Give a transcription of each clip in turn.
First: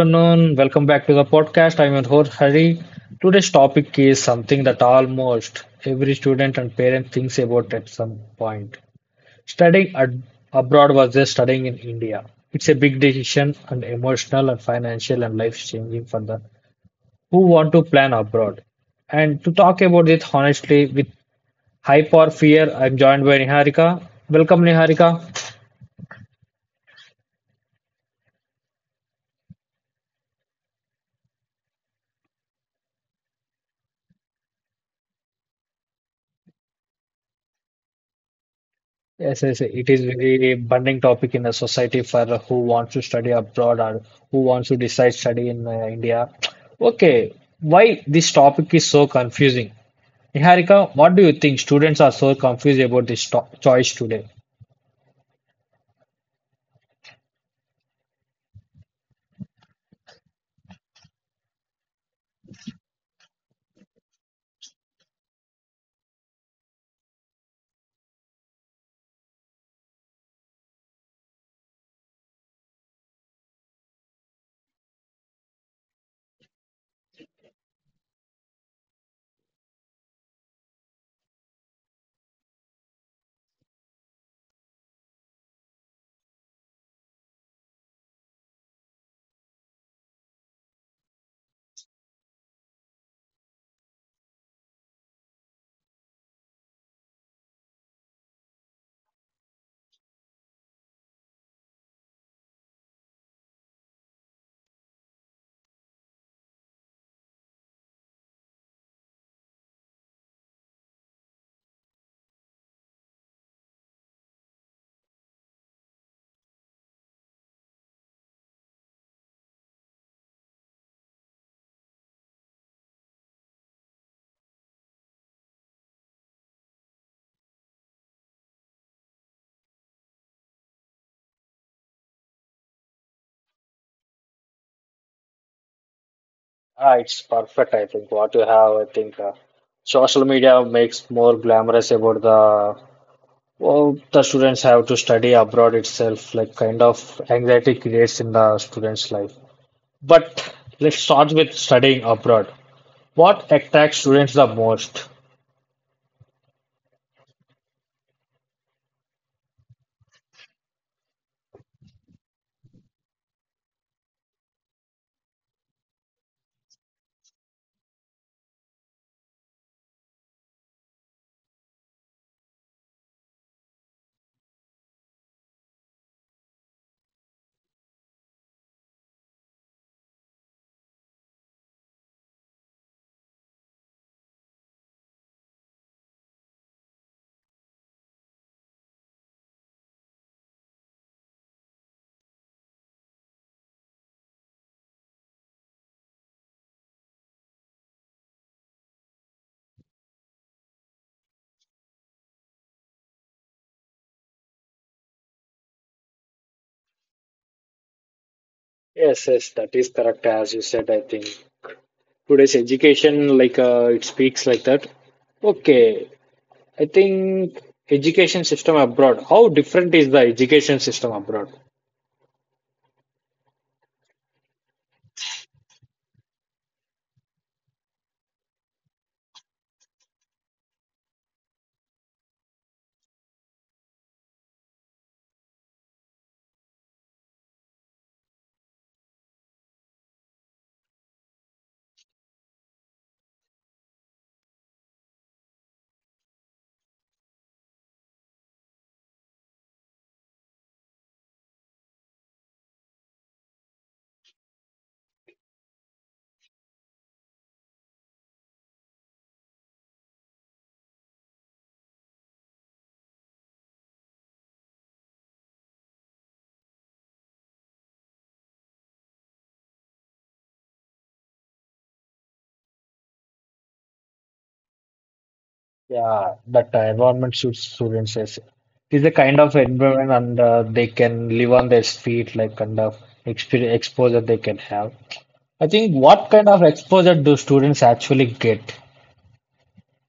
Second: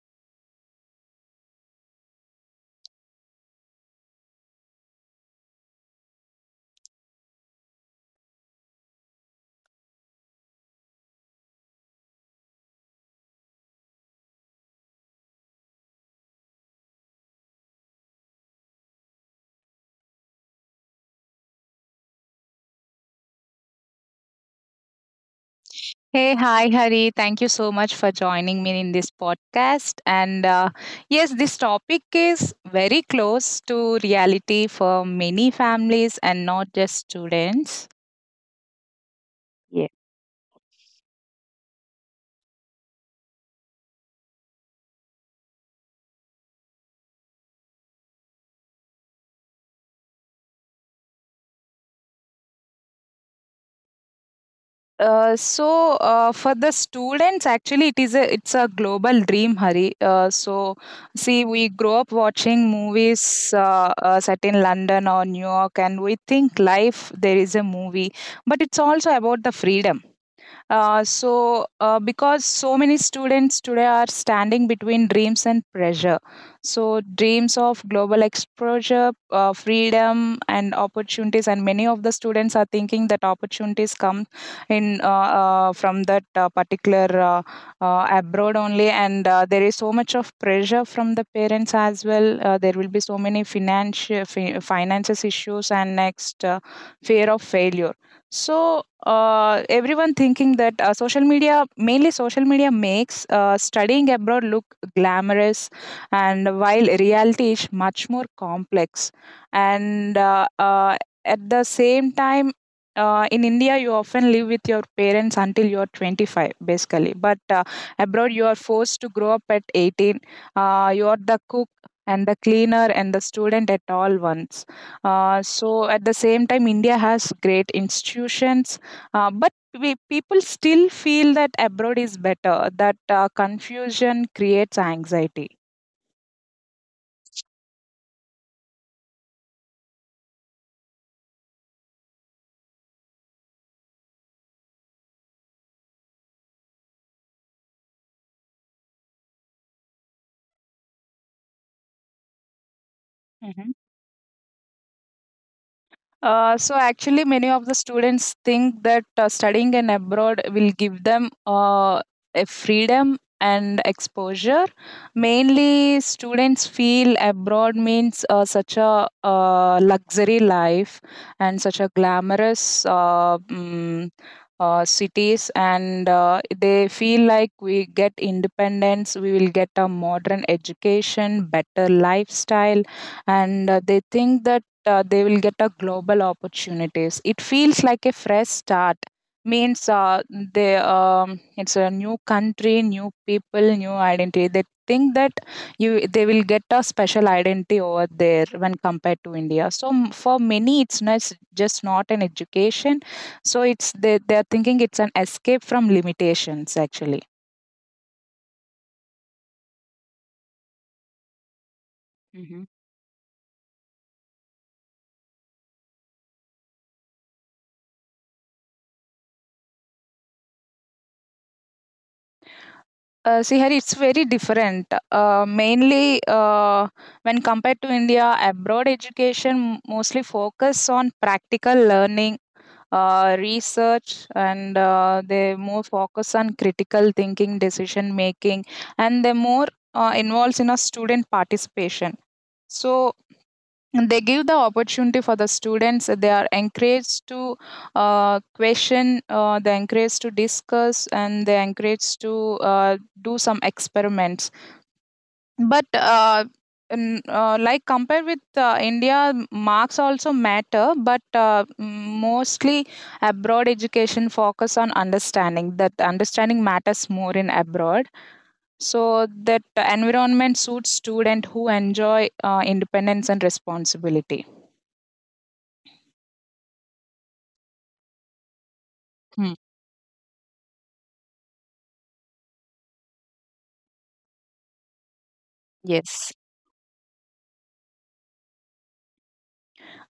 afternoon. Welcome back to the podcast. I'm your host Hari. Today's topic is something that almost every student and parent thinks about at some point. Studying ad- abroad versus studying in India. It's a big decision and emotional and financial and life changing for the who want to plan abroad. And to talk about it honestly with hype or fear, I'm joined by Niharika. Welcome Niharika. Hey, hi, Hari. Thank you so much for joining me in this podcast. And yes, this topic is very close to reality for many families and not just students. Yes, yes, yes, Yeah. it is very burning topic in the society for who wants to study abroad or who wants to decide study in India. Okay, why this topic is so confusing? Niharika, what do you think? Students are so confused about this to choice today. For the students actually it's a global dream, Hari. So see, we grow up watching movies set in London or New York, and we think life there is a movie, but it's also about the freedom. Because so many students today are standing between dreams and pressure. So, dreams of global exposure, freedom, and opportunities, and many of the students are thinking that opportunities come in from that particular, abroad only, and there is so much of pressure from the parents as well. There will be so many finances issues, and next fear of failure. so Everyone thinking that mainly social media makes studying abroad look glamorous, and while reality is much more complex. And At the same time, in India, you often live with your parents until you're 25, basically. But Abroad, you are forced to grow up at 18. You are the cook and the cleaner and the student at all once. So at the same time, India has great institutions, but people still feel that abroad is better. That confusion creates anxiety. Ah, it's perfect, I think. What you have, I think social media makes more glamorous about the well, the students have to study abroad itself, like kind of anxiety creates in the students' life. But let's start with studying abroad. What Mhm. attracts students the most? So actually, many of the students think that studying in abroad will give them a freedom and exposure. Mainly, students feel abroad means such a luxury life and such a glamorous cities, and they feel like we get independence, we will get a modern education, better lifestyle, and they think that they will get a global opportunities. It feels like a fresh start. Means They, it's a new country, new people, new identity. They think that you they will get a special identity over there when compared to India. For many, it's not s- just not an education. So it's, they're thinking it's an escape from limitations, actually. Yes, yes, that is correct as you said, I think. Today's education, like it speaks like that. Okay, I think education system abroad. How different is the education system abroad? See here, it's very different. When compared to India, abroad education mostly focus on practical learning, research, and they more focus on critical thinking, decision making, and they more involves in a student participation. So, and they give the opportunity for the students. They are encouraged to question, they encouraged to discuss, and they encouraged to do some experiments. But like compared with India, marks also matter, but mostly abroad education focus on understanding. That understanding matters more in abroad, so that the environment suits student who enjoy independence and responsibility. Yeah, that environment suits students as it is a kind Hmm. of environment and they can live on their feet, like kind of exper exposure they can have. I think what Yes. kind of exposure do students actually get?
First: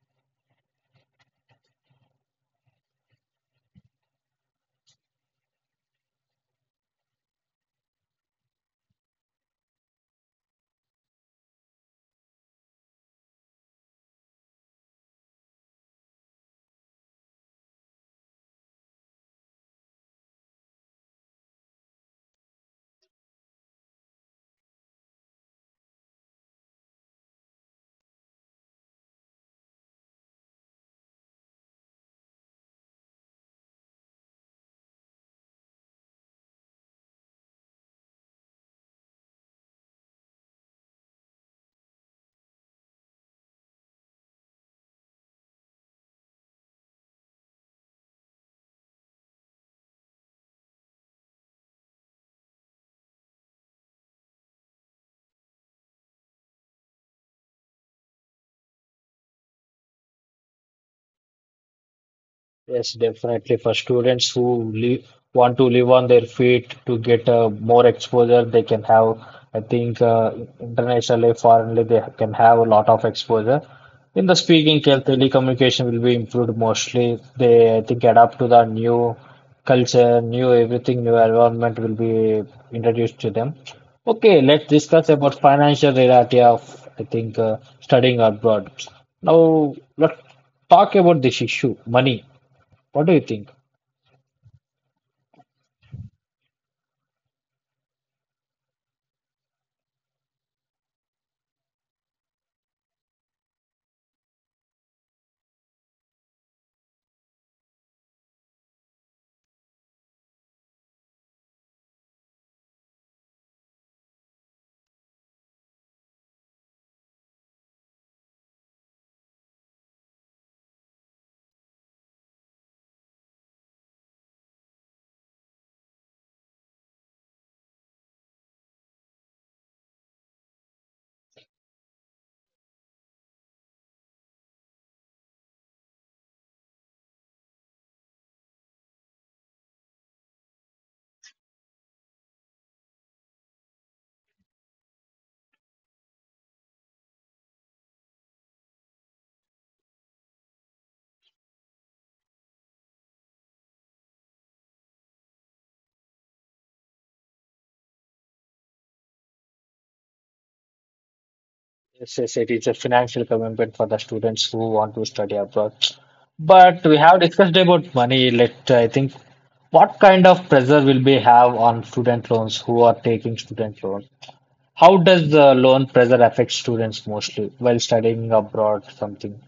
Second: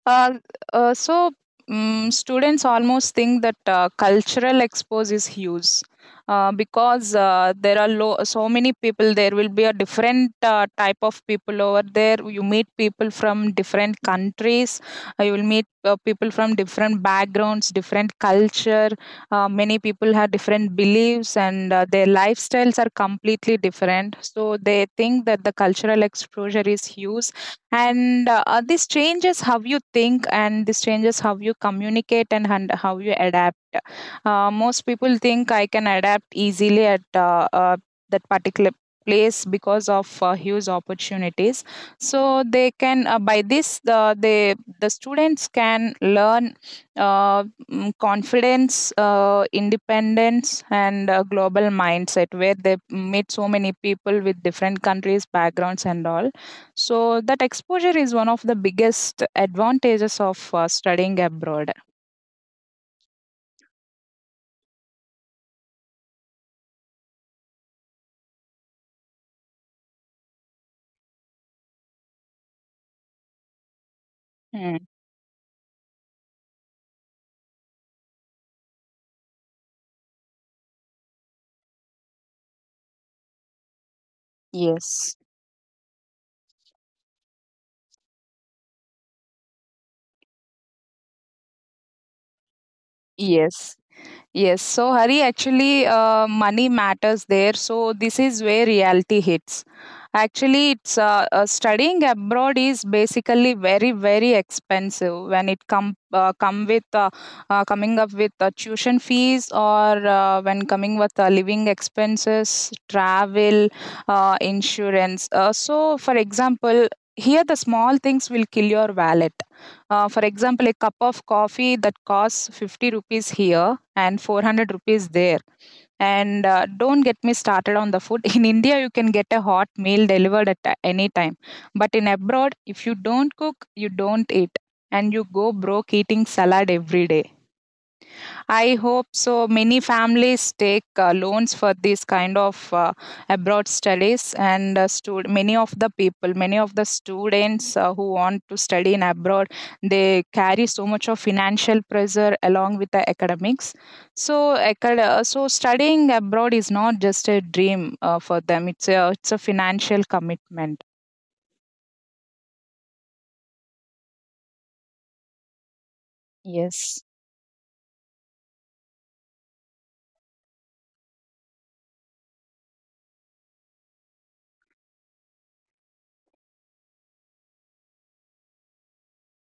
Uh, so students almost think that cultural expose is huge, because there are so many people. There will be a different type of people over there. You meet people from different countries. You will meet people from different backgrounds, different culture. Many people have different beliefs and their lifestyles are completely different. So they think that the cultural exposure is huge, and this changes how you think, and this changes how you communicate, and how you adapt. Most people think I can adapt easily at that particular place because of huge opportunities. So they can by this, the students can learn uh, confidence, independence, and global mindset, where they meet so many people with different countries, backgrounds, and all. So that exposure is one of the biggest advantages of studying abroad. Yes, definitely. For students who live, want to live on their feet to get more exposure, they can have, I think, internationally, foreignly, they can have a lot of exposure. In the Mm. speaking, telecommunication will be improved mostly. They, I think, adapt to the new culture, new everything, new environment will be introduced to them. Okay, let's discuss Yes, about financial reality of, I think, studying abroad. Now, let's talk about this issue, money. What do you think? yes, yes. So Hari, actually, money matters there. So this is where reality hits. Actually, it's studying abroad is basically very very expensive when it come come with coming up with tuition fees, or when coming with living expenses, travel, insurance. So, for example, here the small things will kill your wallet. For example, a cup of coffee that costs 50 rupees here and 400 rupees there. And don't get me started on the food. In India, you can get a hot meal delivered at any time. But in abroad, if you don't cook, you don't eat. And you go broke eating salad every day. I hope so. Many families take loans for these kind of abroad studies, and many of the people, many of the students who want to study in abroad, they carry so much of financial pressure along with the academics. So studying abroad is not just a dream for them; it's a financial commitment. Yes, yes, it is a financial commitment for the students who want to study abroad. But we Yes. have discussed about money. Let I think what kind of pressure will we have on student loans who are taking student loan? How does the loan pressure affect students mostly while studying abroad something?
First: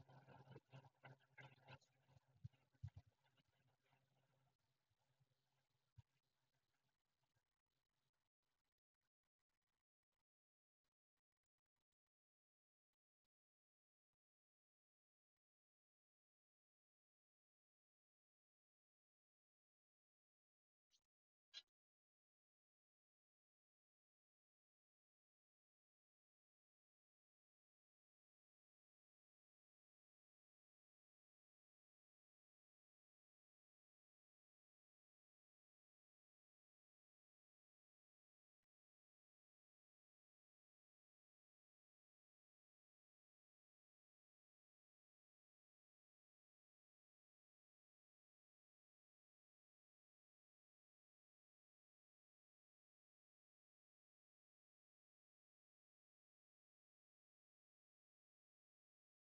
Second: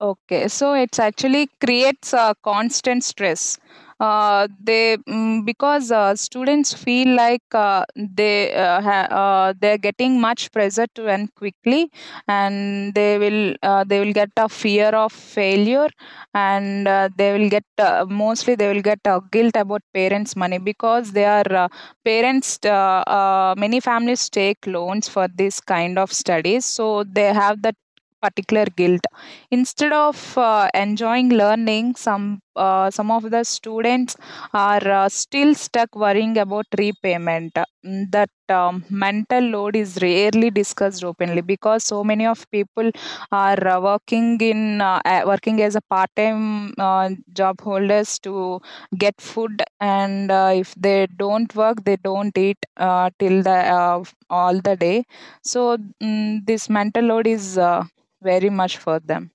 Okay, so it's actually creates a constant stress. They mm, because Students feel like they're getting much pressure to end quickly, and they will get a fear of failure, and they will get mostly they will get guilt about parents' money, because they are parents. Many families take loans for this kind of studies, so they have that particular guilt instead of enjoying learning. Some of the students are still stuck worrying about repayment. That mental load is rarely discussed openly, because so many of people are working as a part time job holders to get food. And if they don't work, they don't eat till the all the day. So this mental load is very much for them.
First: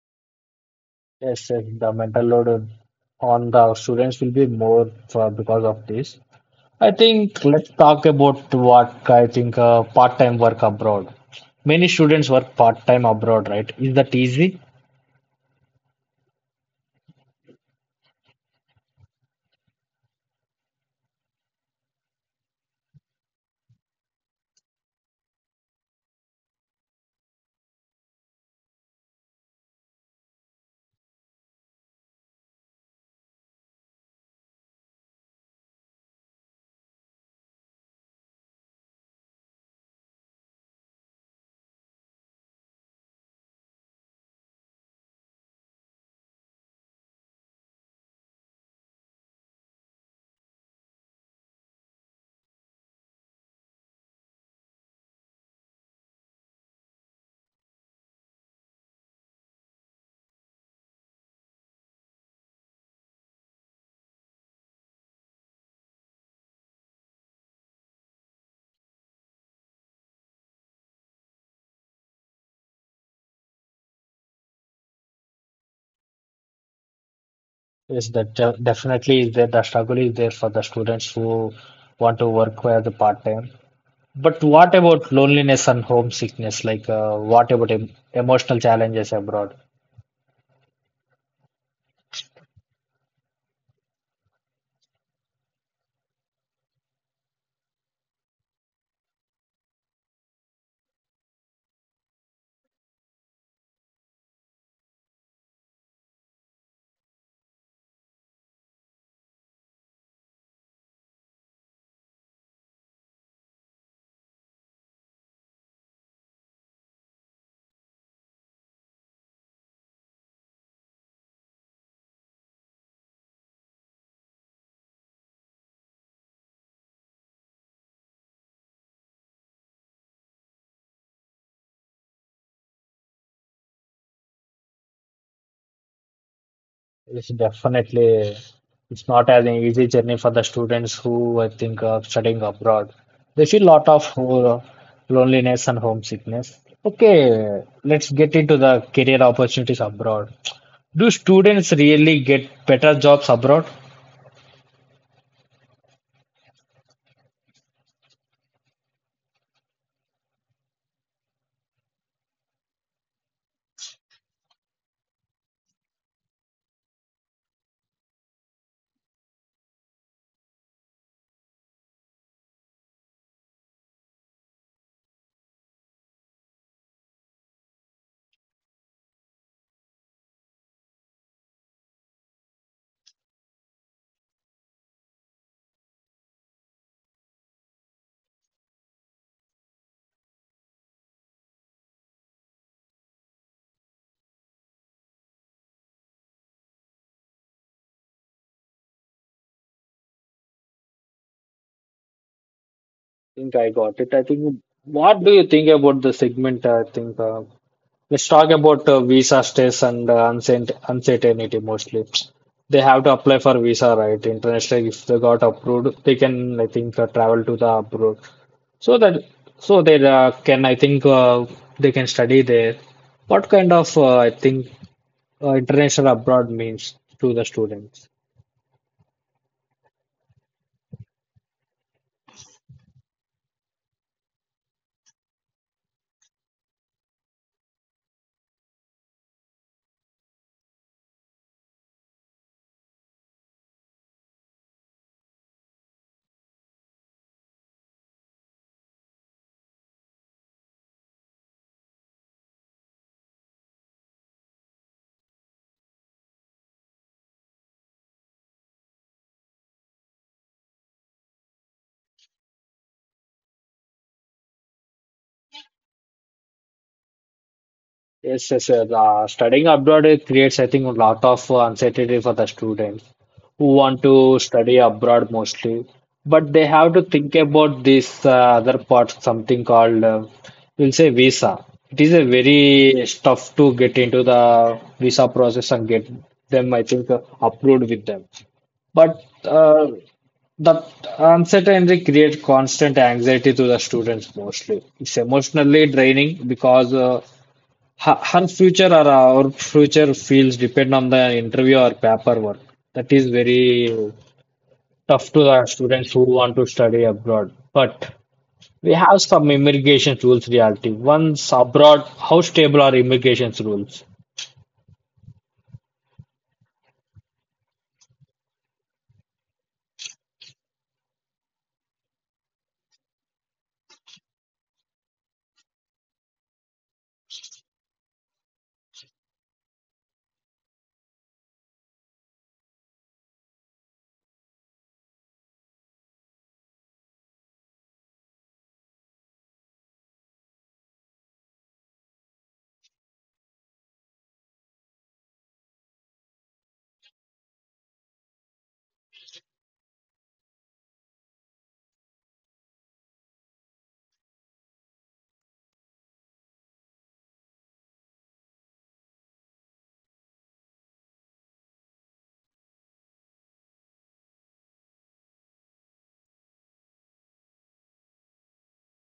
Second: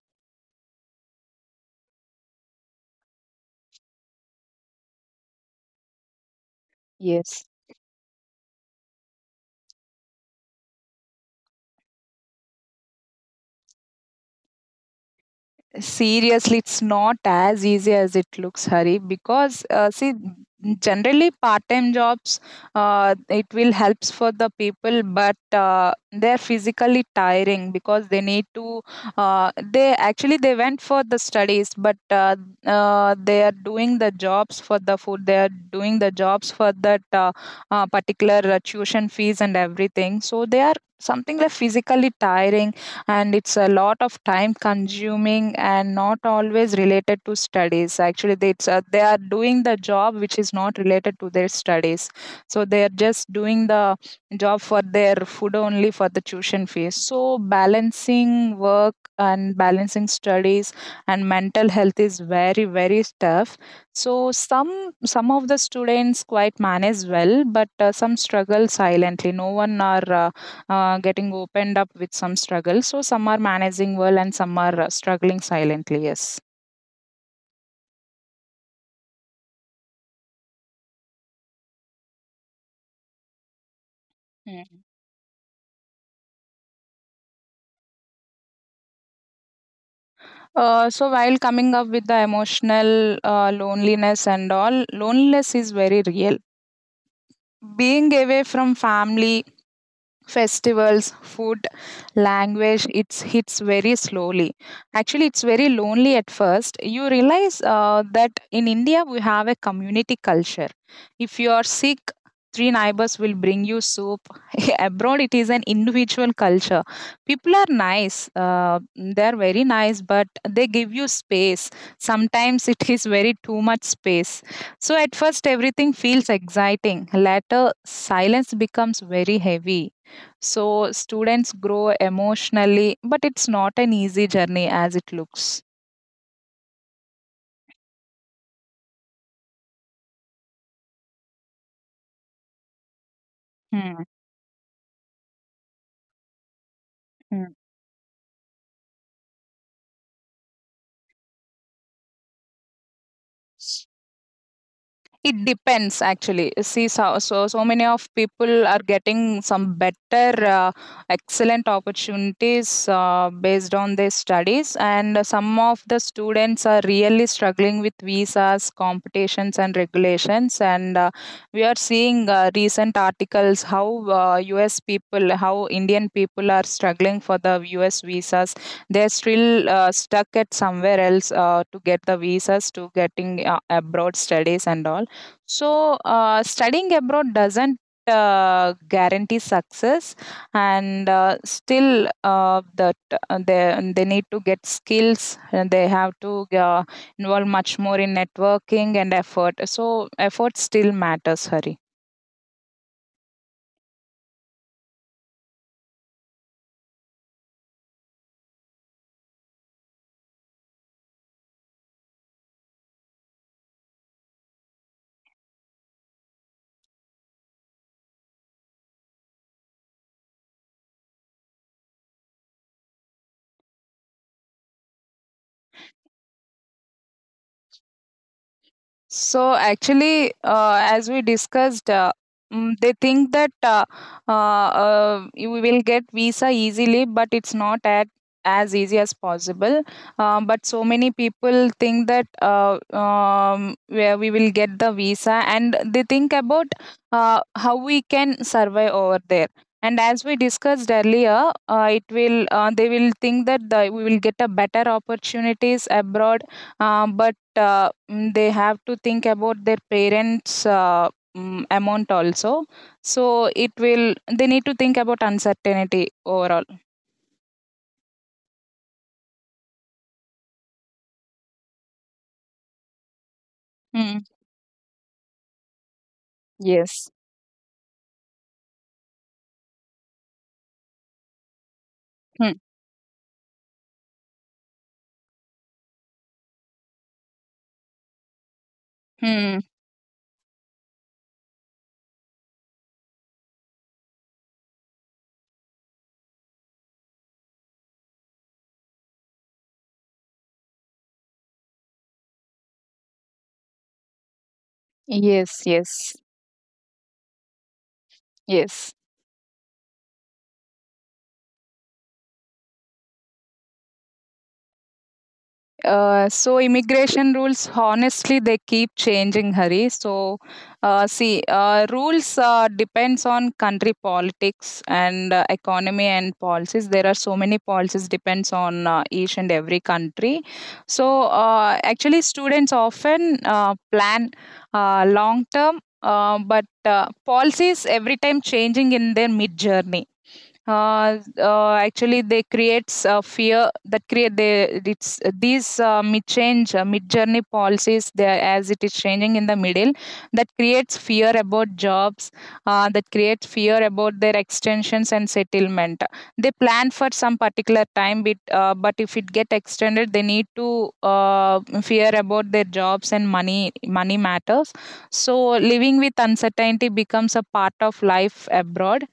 Yes, yes, the mental load on the students will be more for because of this. I Yes. think let's talk about what I think part-time work abroad. Many students work part-time abroad, right? Is that easy? Seriously, it's not as easy as it looks, Hari. Because see, generally part-time jobs, it will helps for the people, but they're physically tiring because they need to. They actually they went for the studies, but they are doing the jobs for the food. They are doing the jobs for that particular tuition fees and everything. So they are something like physically tiring, and it's a lot of time consuming and not always related to studies. Actually they are doing the job which is not related to their studies. So they are just doing the job for their food only, for the tuition fees. So balancing work and balancing studies and mental health is very very tough. So some of the students quite manage well, but some struggle silently. No one are getting opened up with some struggle. So some are managing well and some are struggling silently. Yes. Yes, that definitely is there. The struggle is there for the students who want to work as a part-time. But what Mm. about loneliness and homesickness? Like, what about emotional challenges abroad? So while coming up with the emotional loneliness and all, loneliness is very real. Being away from family, festivals, food, language, it's hits very slowly. Actually, it's very lonely at first. You realize that in India we have a community culture. If you are sick, 3 neighbors will bring you soup. Abroad, it is an individual culture. People are nice. They are very nice, but they give you space. Sometimes it is very too much space. So at first, everything feels exciting. Later, silence becomes very heavy. So students grow emotionally, but it's not an easy journey as it looks. It's definitely it's not as an easy journey for the students who I think are studying abroad. They feel a lot Hmm, of loneliness and homesickness. hmm. Okay, let's get into the career opportunities abroad. Do students really get better jobs abroad? I It depends actually. See, so many of people are getting some better, excellent opportunities based on their studies, and some of the students are really struggling with visas, competitions, and regulations. And we are seeing recent articles how U.S. people, how Indian people are struggling for the U.S. visas. They're still stuck at somewhere else to get the visas, to getting abroad studies and all. So, studying abroad doesn't guarantee success, and still, that they need to get skills, and they have to involve much more in networking and effort. So, effort still matters, Hari. think I got it. I think what do you think about the segment? I think Let's talk about visa stays and uncertainty mostly. They have to apply for visa, right? Internationally, if they got approved, they can, I think, travel to the abroad. So that so they can, I think, they can study there. What kind of, I think, international abroad means to the students? So actually, as we discussed, they think that uh, you will get visa easily, but it's not at as easy as possible. But so many people think that where we will get the visa, and they think about how we can survive over there. And as we discussed earlier, it will they will think that we will get a better opportunities abroad, but they have to think about their parents amount also. So it will they need to think about uncertainty overall. Yes, yes, sir. Studying abroad it creates, I think, a lot of uncertainty for the students who want Mm. to study abroad mostly. But they have to Yes. think about this other part, something called, we'll say, visa. It is a Mm. very tough to get into the visa process and get them, I think, approved with them. But Mm. The uncertainty creates constant anxiety to the students mostly. It's emotionally draining because Her future or our future fields depend on the interview or paperwork. That is very tough to Yes, the students yes, who want to study abroad. But yes. we have some immigration rules reality. Once abroad, how stable are immigration rules? So immigration rules, honestly, they keep changing, Hari. So see, rules depends on country politics and economy and policies. There are so many policies depends on each and every country. So actually students often plan long term, but policies every time changing in their mid journey. Actually they creates a fear that create they it's these mid change mid journey policies there as it is changing in the middle, that creates fear about jobs. That creates fear about their extensions and settlement. They plan for some particular time, but if it get extended they need to fear about their jobs and money matters. So living with uncertainty becomes a part of life abroad,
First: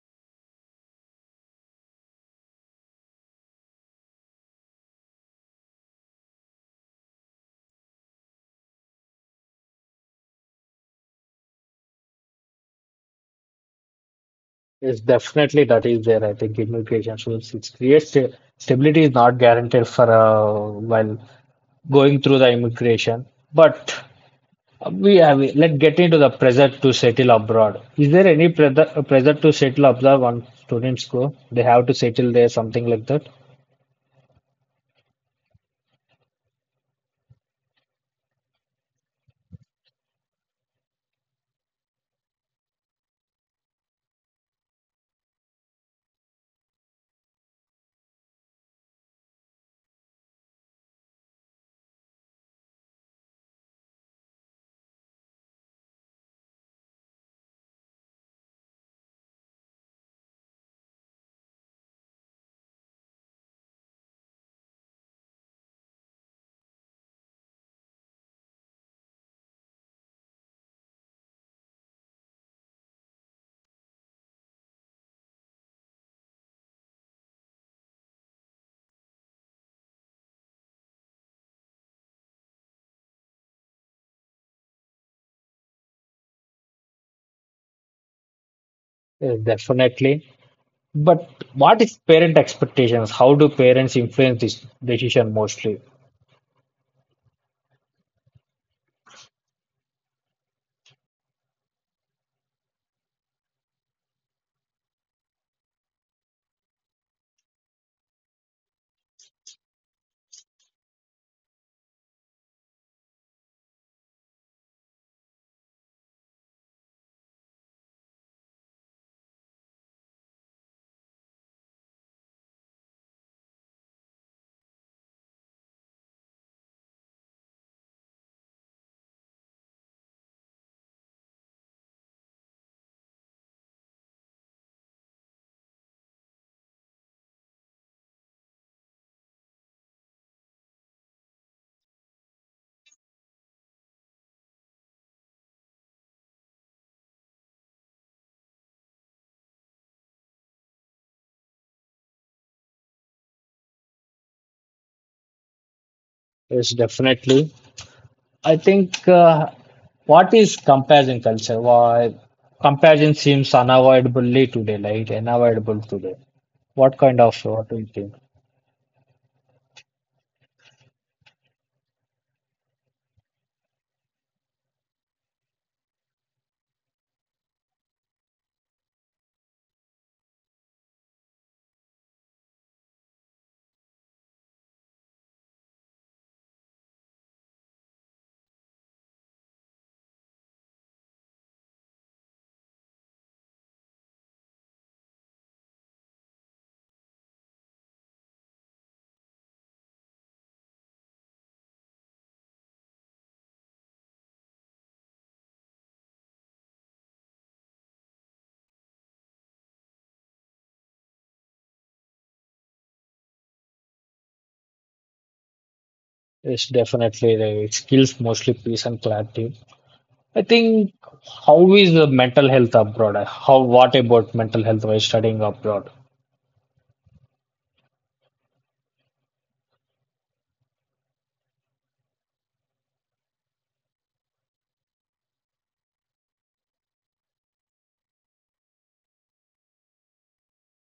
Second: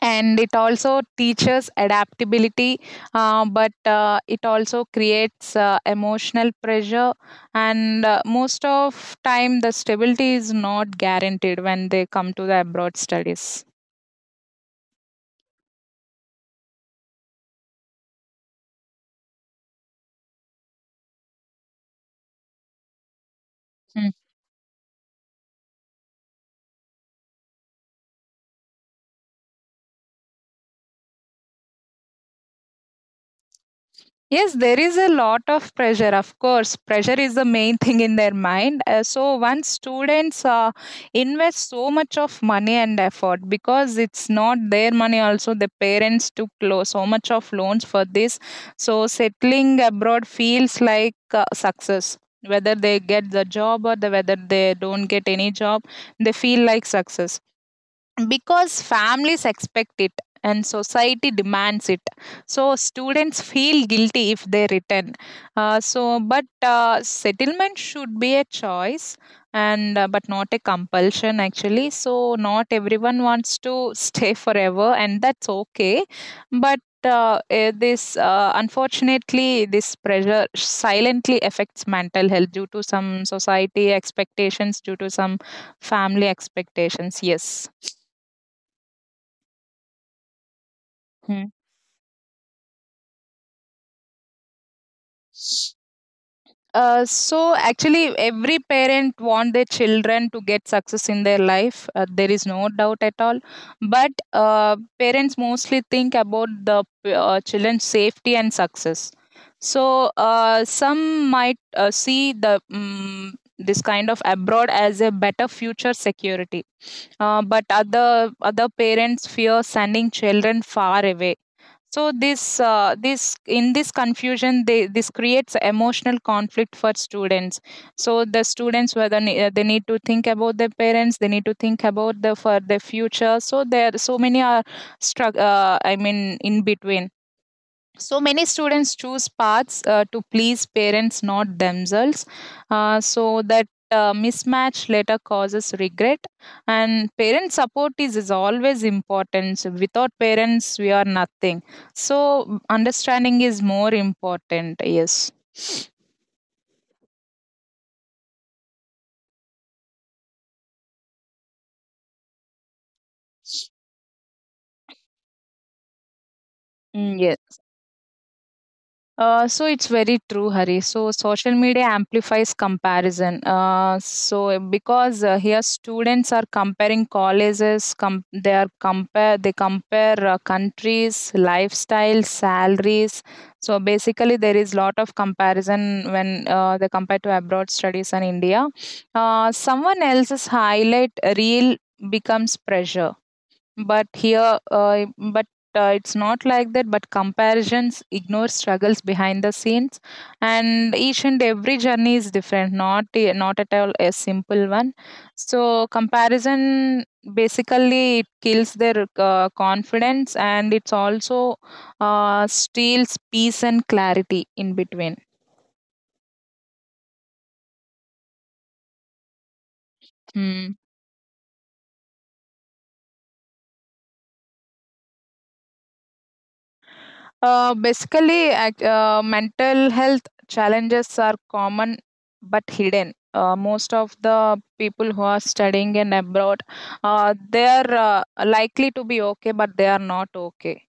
and it also teaches adaptability. But it also creates emotional pressure, and most of time the stability is not guaranteed when they come to the abroad studies. Yes, definitely that is there. I think immigration rules it creates a- stability is not guaranteed for while going through the immigration. But we have, let's get into the pressure to settle abroad. Is there any pressure to settle abroad when students go? They have to settle there, something like that? Yes, there is a lot of pressure. Of course, pressure is the main thing in their mind. So once students invest so much of money and effort, because it's not their money. Also, the parents took so much of loans for this. So settling abroad feels like success. Whether they get the job, or whether they don't get any job, they feel like success, because families expect it and society demands it. So students feel guilty if they return. So but settlement should be a choice, and but not a compulsion, actually, so not everyone wants to stay forever, and that's okay. But uh, eh, this uh, unfortunately this pressure silently affects mental health, due to some society expectations, due to some family expectations, yes. Definitely. But Mm. what is parent expectations? How do parents influence this decision mostly? So actually every parent want their children to get success in their life. There is no doubt at all, but parents mostly think about the children's safety and success. So some might see the mm this kind of abroad as a better future security. But other parents fear sending children far away. So this in this confusion they this creates emotional conflict for students. So the students, whether they need to think about their parents, they need to think about the for their future. So there are so many are struck, I mean, in between. So many students choose paths to please parents, not themselves. So that mismatch later causes regret. And parent support is always important. So without parents we are nothing. So understanding is more important, yes. Yes, definitely. I think what is comparison culture? Why comparison seems unavoidably today, like unavoidable today. What Mm, kind of yes. what do you think? So it's very true, Hari. So social media amplifies comparison. So because here students are comparing colleges, they compare countries, lifestyles, salaries. So basically, there is lot of comparison when they compare to abroad studies and India. Someone else's highlight reel becomes pressure, but here but it's not like that. But comparisons ignore struggles behind the scenes, and each and every journey is different, not at all a simple one. So comparison basically it kills their confidence, and it's also steals peace and clarity in between. Yes, definitely. It skills mostly peace and clarity. I Hmm. think how is the mental health abroad? How what about mental health while studying abroad? Basically, mental health challenges are common but hidden. Most of the people who are studying in abroad, they are likely to be okay, but they are not okay.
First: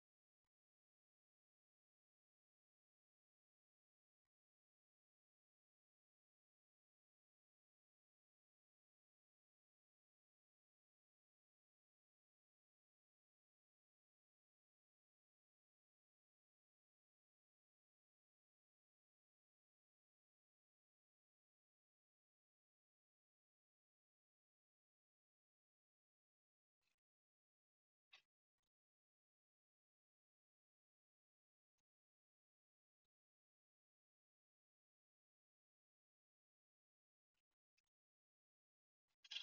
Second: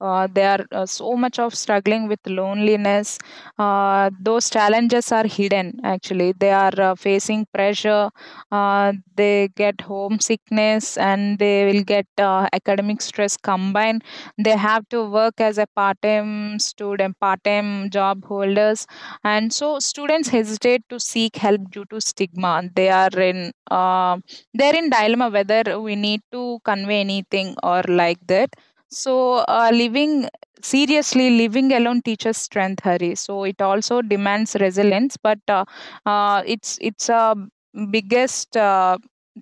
They are so much of struggling with loneliness. Those challenges are hidden. Actually, they are facing pressure. They get homesickness, and they will get academic stress combined. They have to work as a part-time student, part-time job holders, and so students hesitate to seek help due to stigma. They are in they're in dilemma whether we need to convey anything or like that. So, uh, living seriously, living alone teaches strength, Hari. So it also demands resilience, but it's a biggest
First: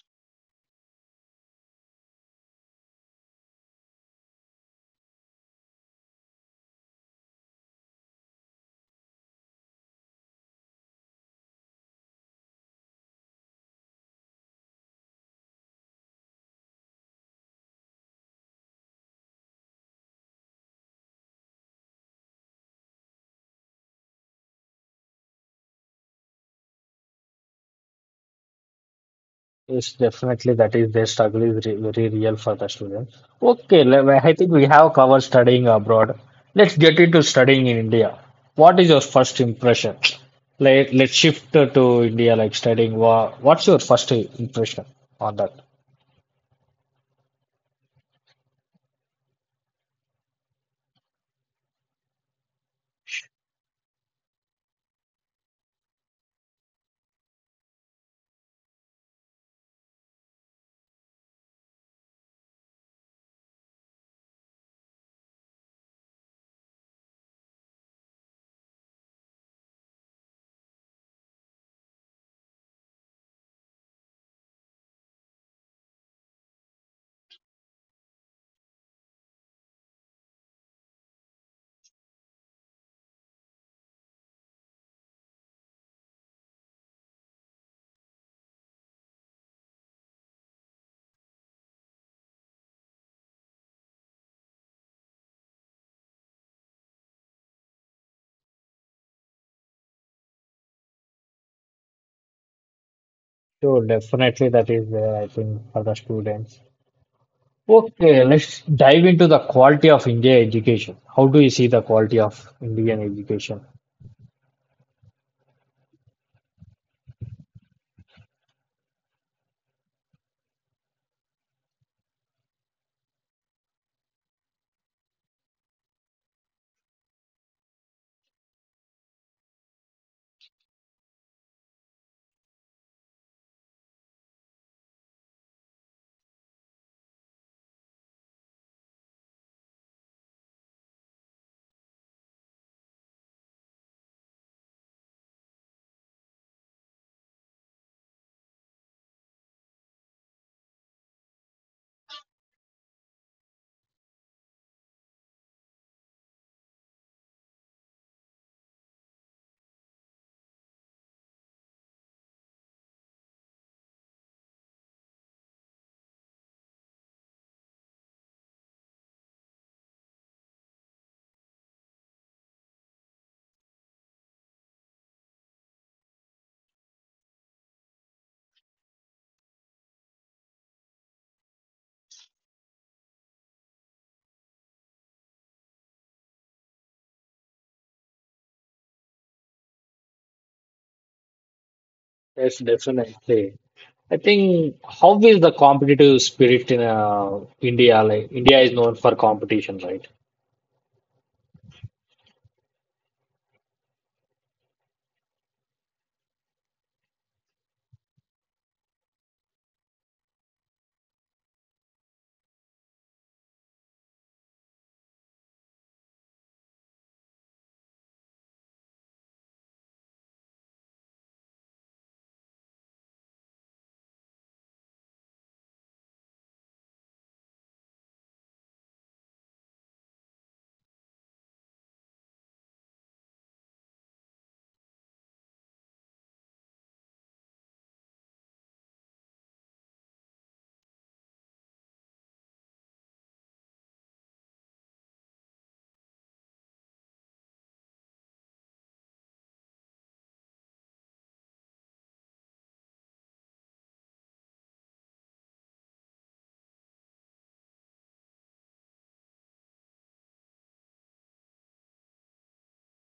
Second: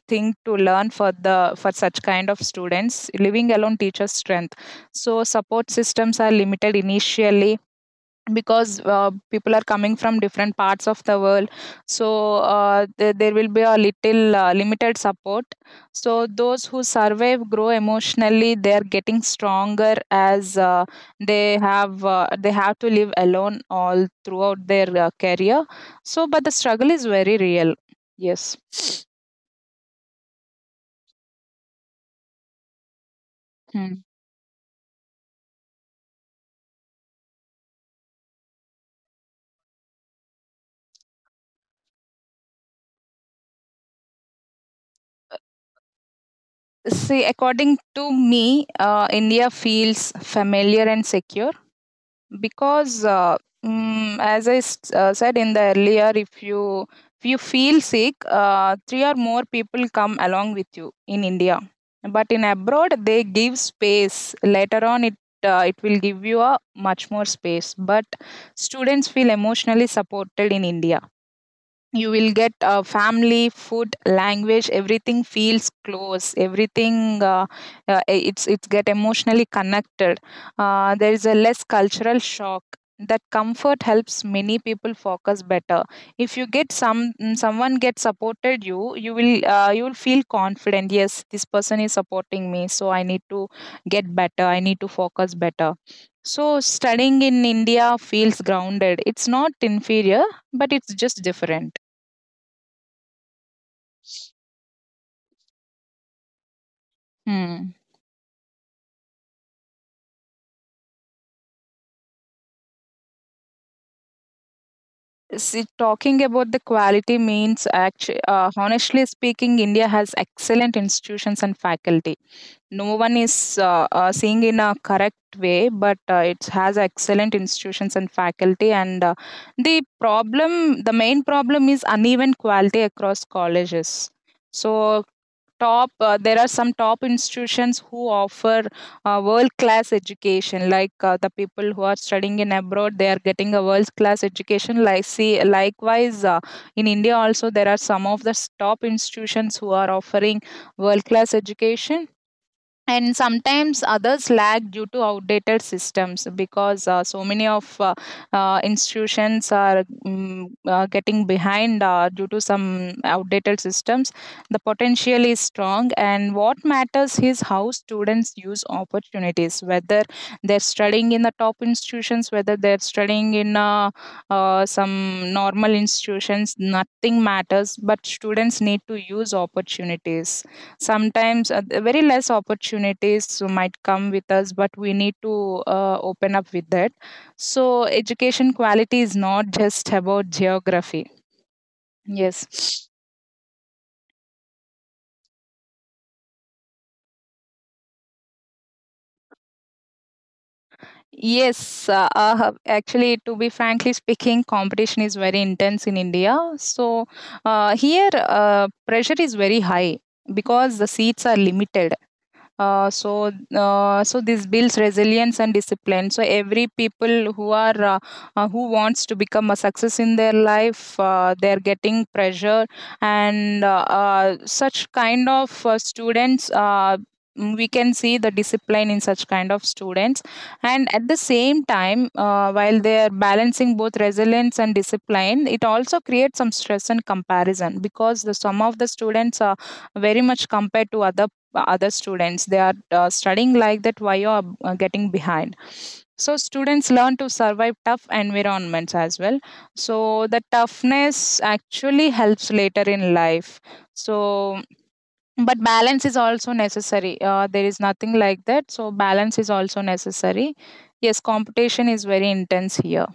thing to learn for the for such kind of students. Living alone teaches strength. So support systems are limited initially, because people are coming from different parts of the world. So there will be a little limited support. So those who survive grow emotionally, they are getting stronger, as they have to live alone all throughout their career. So but the struggle is very real, yes. Yes, definitely that is their struggle is re very real for the students. Okay, Hmm. Well, I think we have covered studying abroad. Let's get into studying in India. What is your first impression? Let let's shift to India, like studying. What's your first impression on that? See, according to me, India feels familiar and secure, because as I said in the earlier, if you feel sick, three or more people come along with you in India. But in abroad they give space later on it. It will give you a much more space. But students feel emotionally supported in India. You will get family, food, language, everything feels close. Everything it's get emotionally connected. There is a less cultural shock. That comfort helps many people focus better. If you get some someone get supported, you will you will feel confident. Yes, this person is supporting me, so I need to get better, I need to focus better. So studying in India feels grounded, it's not inferior, but it's just different. So definitely that is there, I think, for the students. Hmm. Okay, let's dive into the quality of India education. How do you see the quality of Indian education? See, talking about the quality means, actually, honestly speaking, India has excellent institutions and faculty. No one is seeing in a correct way, but it has excellent institutions and faculty. And the problem, the main problem is uneven quality across colleges. So top there are some top institutions who offer world class education, like the people who are studying in abroad they are getting a world class education, like, see, likewise, in India also there are some of the top institutions who are offering world class education. And sometimes others lag due to outdated systems, because so many of institutions are getting behind due to some outdated systems. The potential is strong, and what matters is how students use opportunities, whether they're studying in the top institutions, whether they're studying in some normal institutions, nothing matters, but students need to use opportunities. Sometimes the very less opportunities might come with us, but we need to open up with that. So, education quality is not just about geography. Yes, Yes. definitely. I think how is the competitive spirit in India? Like India is known for competition, right? Yes, actually, to be frankly speaking, competition is very intense in India. So, here, pressure is very high because the seats are limited. So this builds resilience and discipline. So every people who are who wants to become a success in their life, they're getting pressure. And such kind of students, we can see the discipline in such kind of students. And at the same time, while they are balancing both resilience and discipline, it also creates some stress and comparison, because the some of the students are very much compared to other students. They are studying like that, why you are getting behind? So students learn to survive tough environments as well. So the toughness actually helps later in life. So but balance is also necessary. There is nothing like that. So balance is also necessary, yes. Competition is very intense here.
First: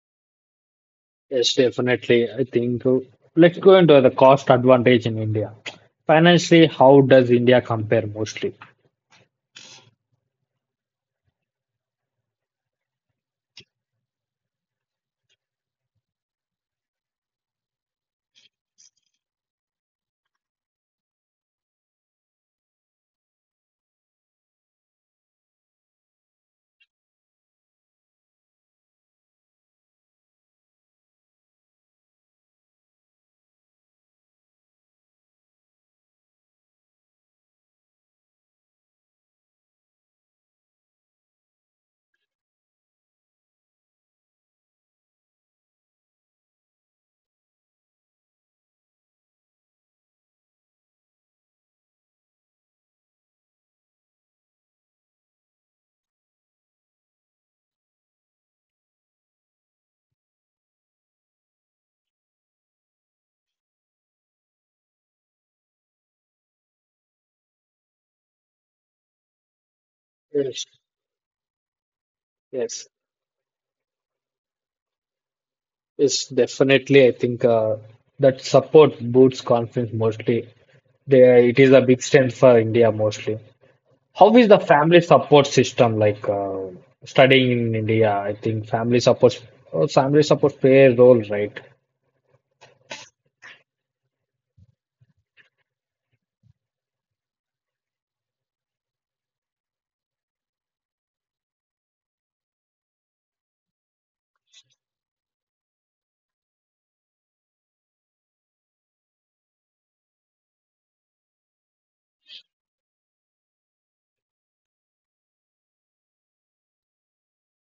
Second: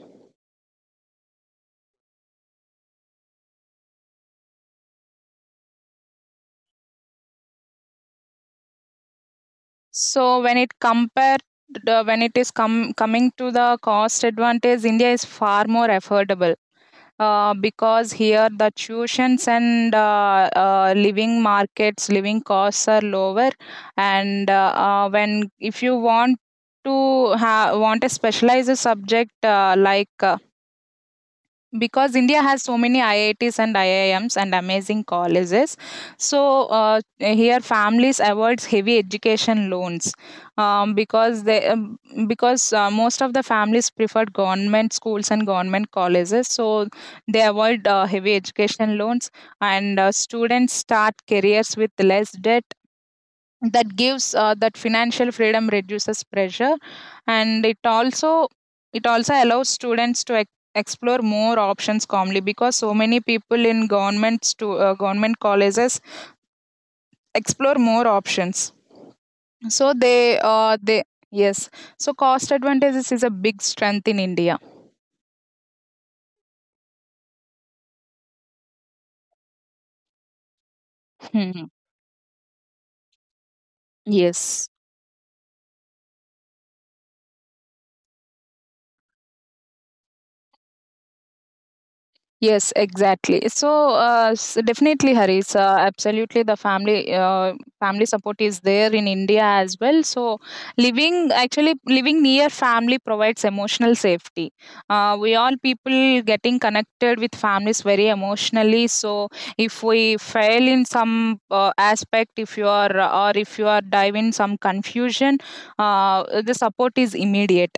Yes, definitely. I think Let's go into the cost advantage in India. Financially, how does India compare mostly? So when it compared, when it is coming to the cost advantage, India is far more affordable. Because here the tuitions and living markets, living costs are lower. And when if you want to want a specialized subject, like, because India has so many IITs and IIMs and amazing colleges. So here, families avoids heavy education loans, because they, because most of the families preferred government schools and government colleges. So they avoid heavy education loans, and students start careers with less debt. That gives that financial freedom, reduces pressure. And it also allows students to explore more options calmly, because so many people in government to government colleges explore more options. So they Yes, uh, they yes, so cost yes. advantages is a big strength in India. Is definitely, I think, that support boosts confidence mostly. They, Hmm. it Hmm. is a big strength for India mostly. How is the Yes. family support system like studying in India? I think family support play a role, right? Yes, exactly. So, definitely, Haris. Absolutely, the family support is there in India as well. So, living, actually living near family provides emotional safety. We all people getting connected with families very emotionally. So, if we fail in some aspect, if you are, or if you are dive in some confusion, the support is immediate.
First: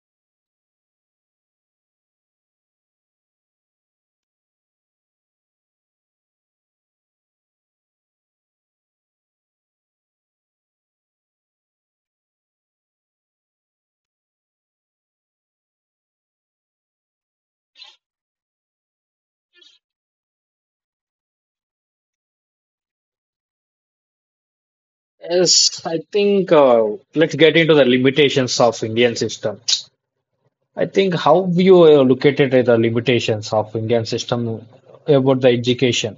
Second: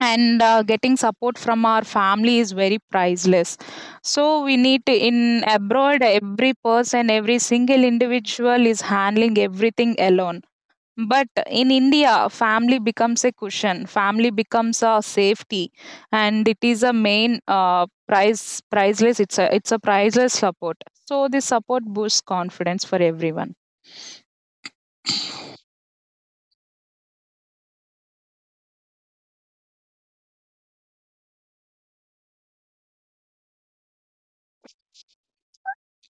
And getting support from our family is very priceless. So we need to, in abroad every person, every single individual is handling everything alone. But in India, family becomes a cushion, family becomes a safety. And it is a main, priceless, it's a priceless support. So this support boosts confidence for everyone. Yes, I think, let's get into the limitations of Indian system. I think how you located at the limitations of Indian system about the education.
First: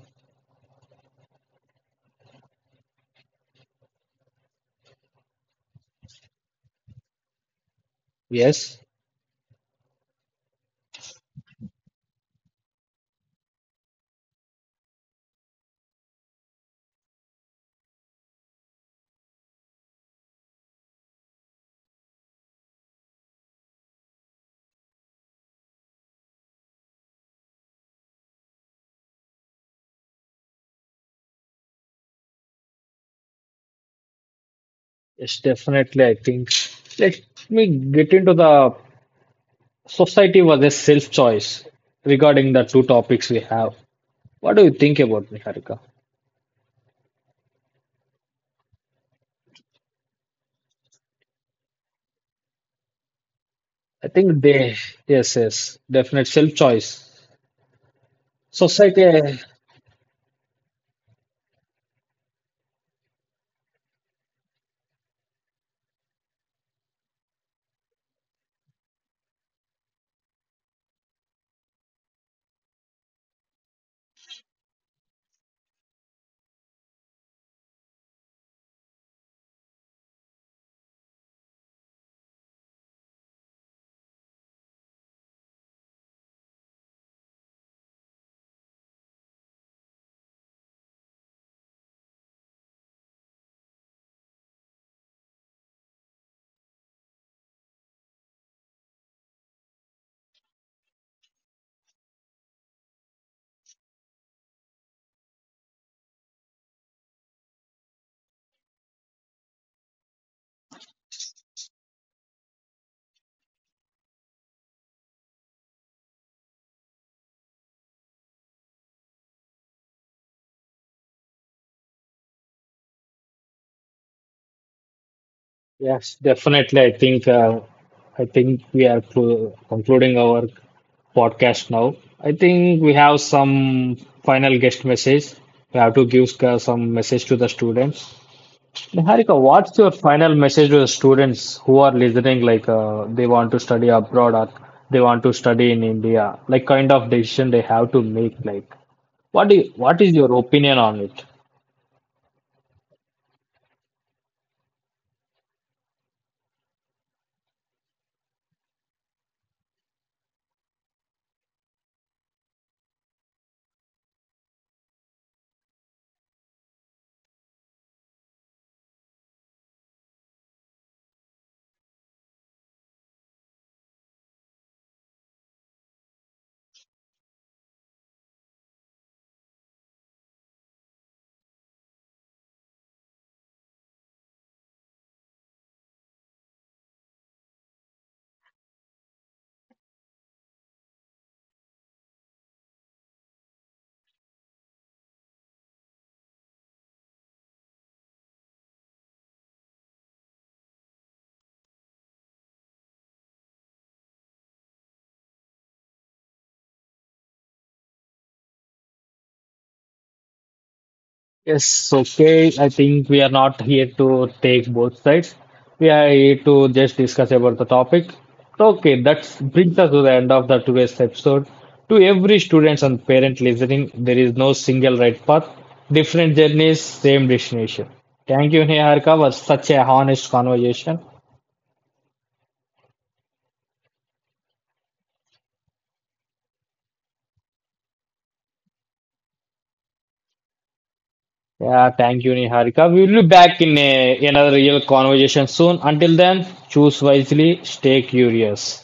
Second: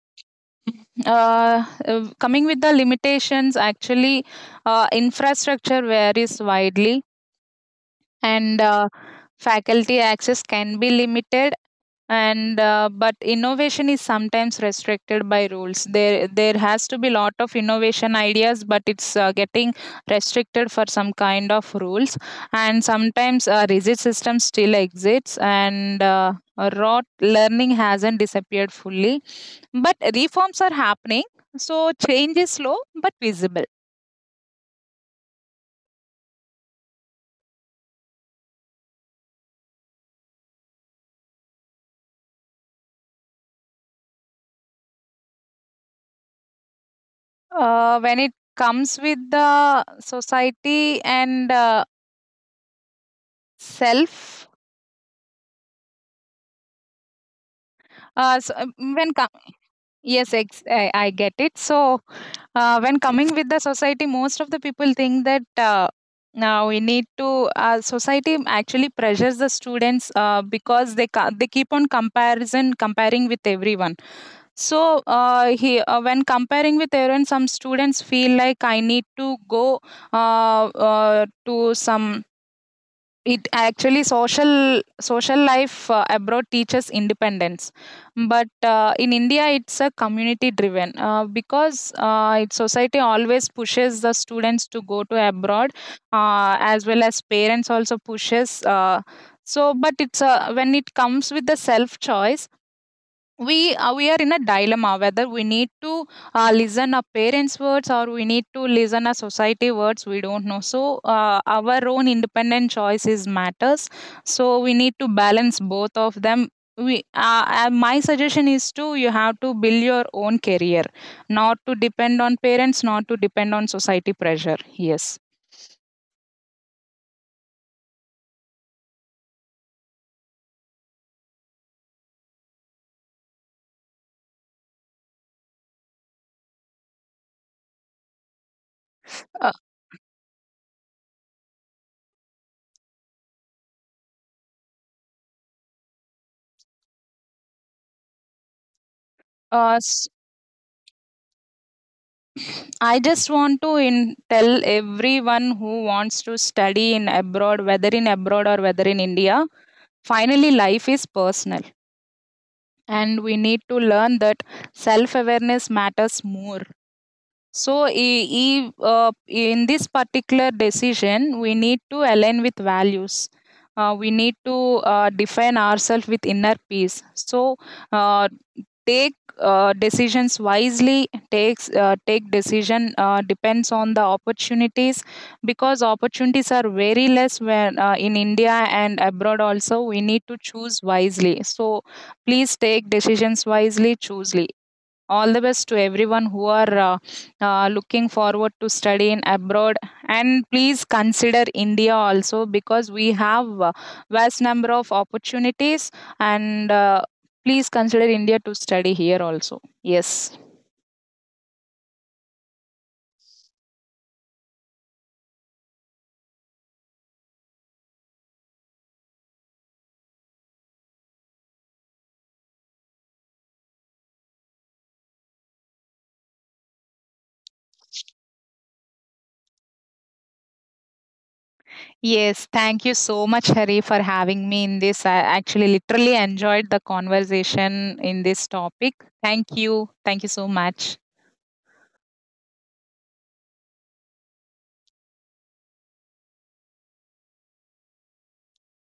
uh, Coming with the limitations, actually, infrastructure varies widely, and Yes. uh, faculty access can be limited. And uh, but innovation is sometimes restricted by rules. There has to be lot of innovation ideas, but it's getting restricted for some kind of rules. And sometimes a rigid system still exists, and raw learning hasn't disappeared fully, but reforms are happening. So change is slow but visible. Yes, definitely. I think let me get into the society versus self-choice regarding the two topics we have. What do you think about Niharika? When it comes with the society and I think self, they, yes, yes, definite self-choice. So, when com Society, yes, ex I get it. So, when coming with the society, most of the people think that now we need to. Society actually pressures the students, because they they keep on comparison comparing with everyone. So, he when comparing with everyone, some students feel like I need to go to some. It actually social life, abroad teaches independence, but in India it's a community driven, because its society always pushes the students to go to abroad, as well as parents also pushes. So, but it's a, when it comes with the self choice, we are in a dilemma whether we need to listen our parents words, or we need to listen our society words. We don't know. So our own independent choices matters. So we need to balance both of them. We my suggestion is to, you have to build your own career, not to depend on parents, not to depend on society pressure, yes. yes, definitely. I think we are concluding our podcast now. I think we have some final guest message. We have to give some message to the students. Niharika, uh, what's your final message to the students who are listening, like they want to study abroad or they want to study in India, like kind of decision they have to make, like what do uh, you, what s- is your opinion on it? I just want to tell everyone who wants to study in abroad, whether in abroad or whether in India, finally life is personal, and we need to learn that self awareness matters more. So, in this particular decision, we need to align with values. We need to define ourselves with inner peace. So, uh, take decisions wisely. Take decision depends on the opportunities, because opportunities are very less when in India and abroad also. We need to choose wisely. So, please take decisions wisely, choosely, all the best to everyone who are looking forward to study in abroad. And please consider India also, because we have vast number of opportunities, and please consider India to study here also, yes. Yes, okay. I think we are not here to take both sides. We are here to just discuss about the topic. So, okay, that brings us to the end of the today's episode. To every students and parent listening, there is no single right path. Different journeys, same destination. Thank you, Niharika, for such a honest conversation. Yes, thank you so much, Hari, for having me in this. I actually literally enjoyed the conversation in this topic. Thank you. Thank you so much. Yeah, thank you, Niharika. We will be back in a, another real conversation soon. Until then, choose wisely, stay curious.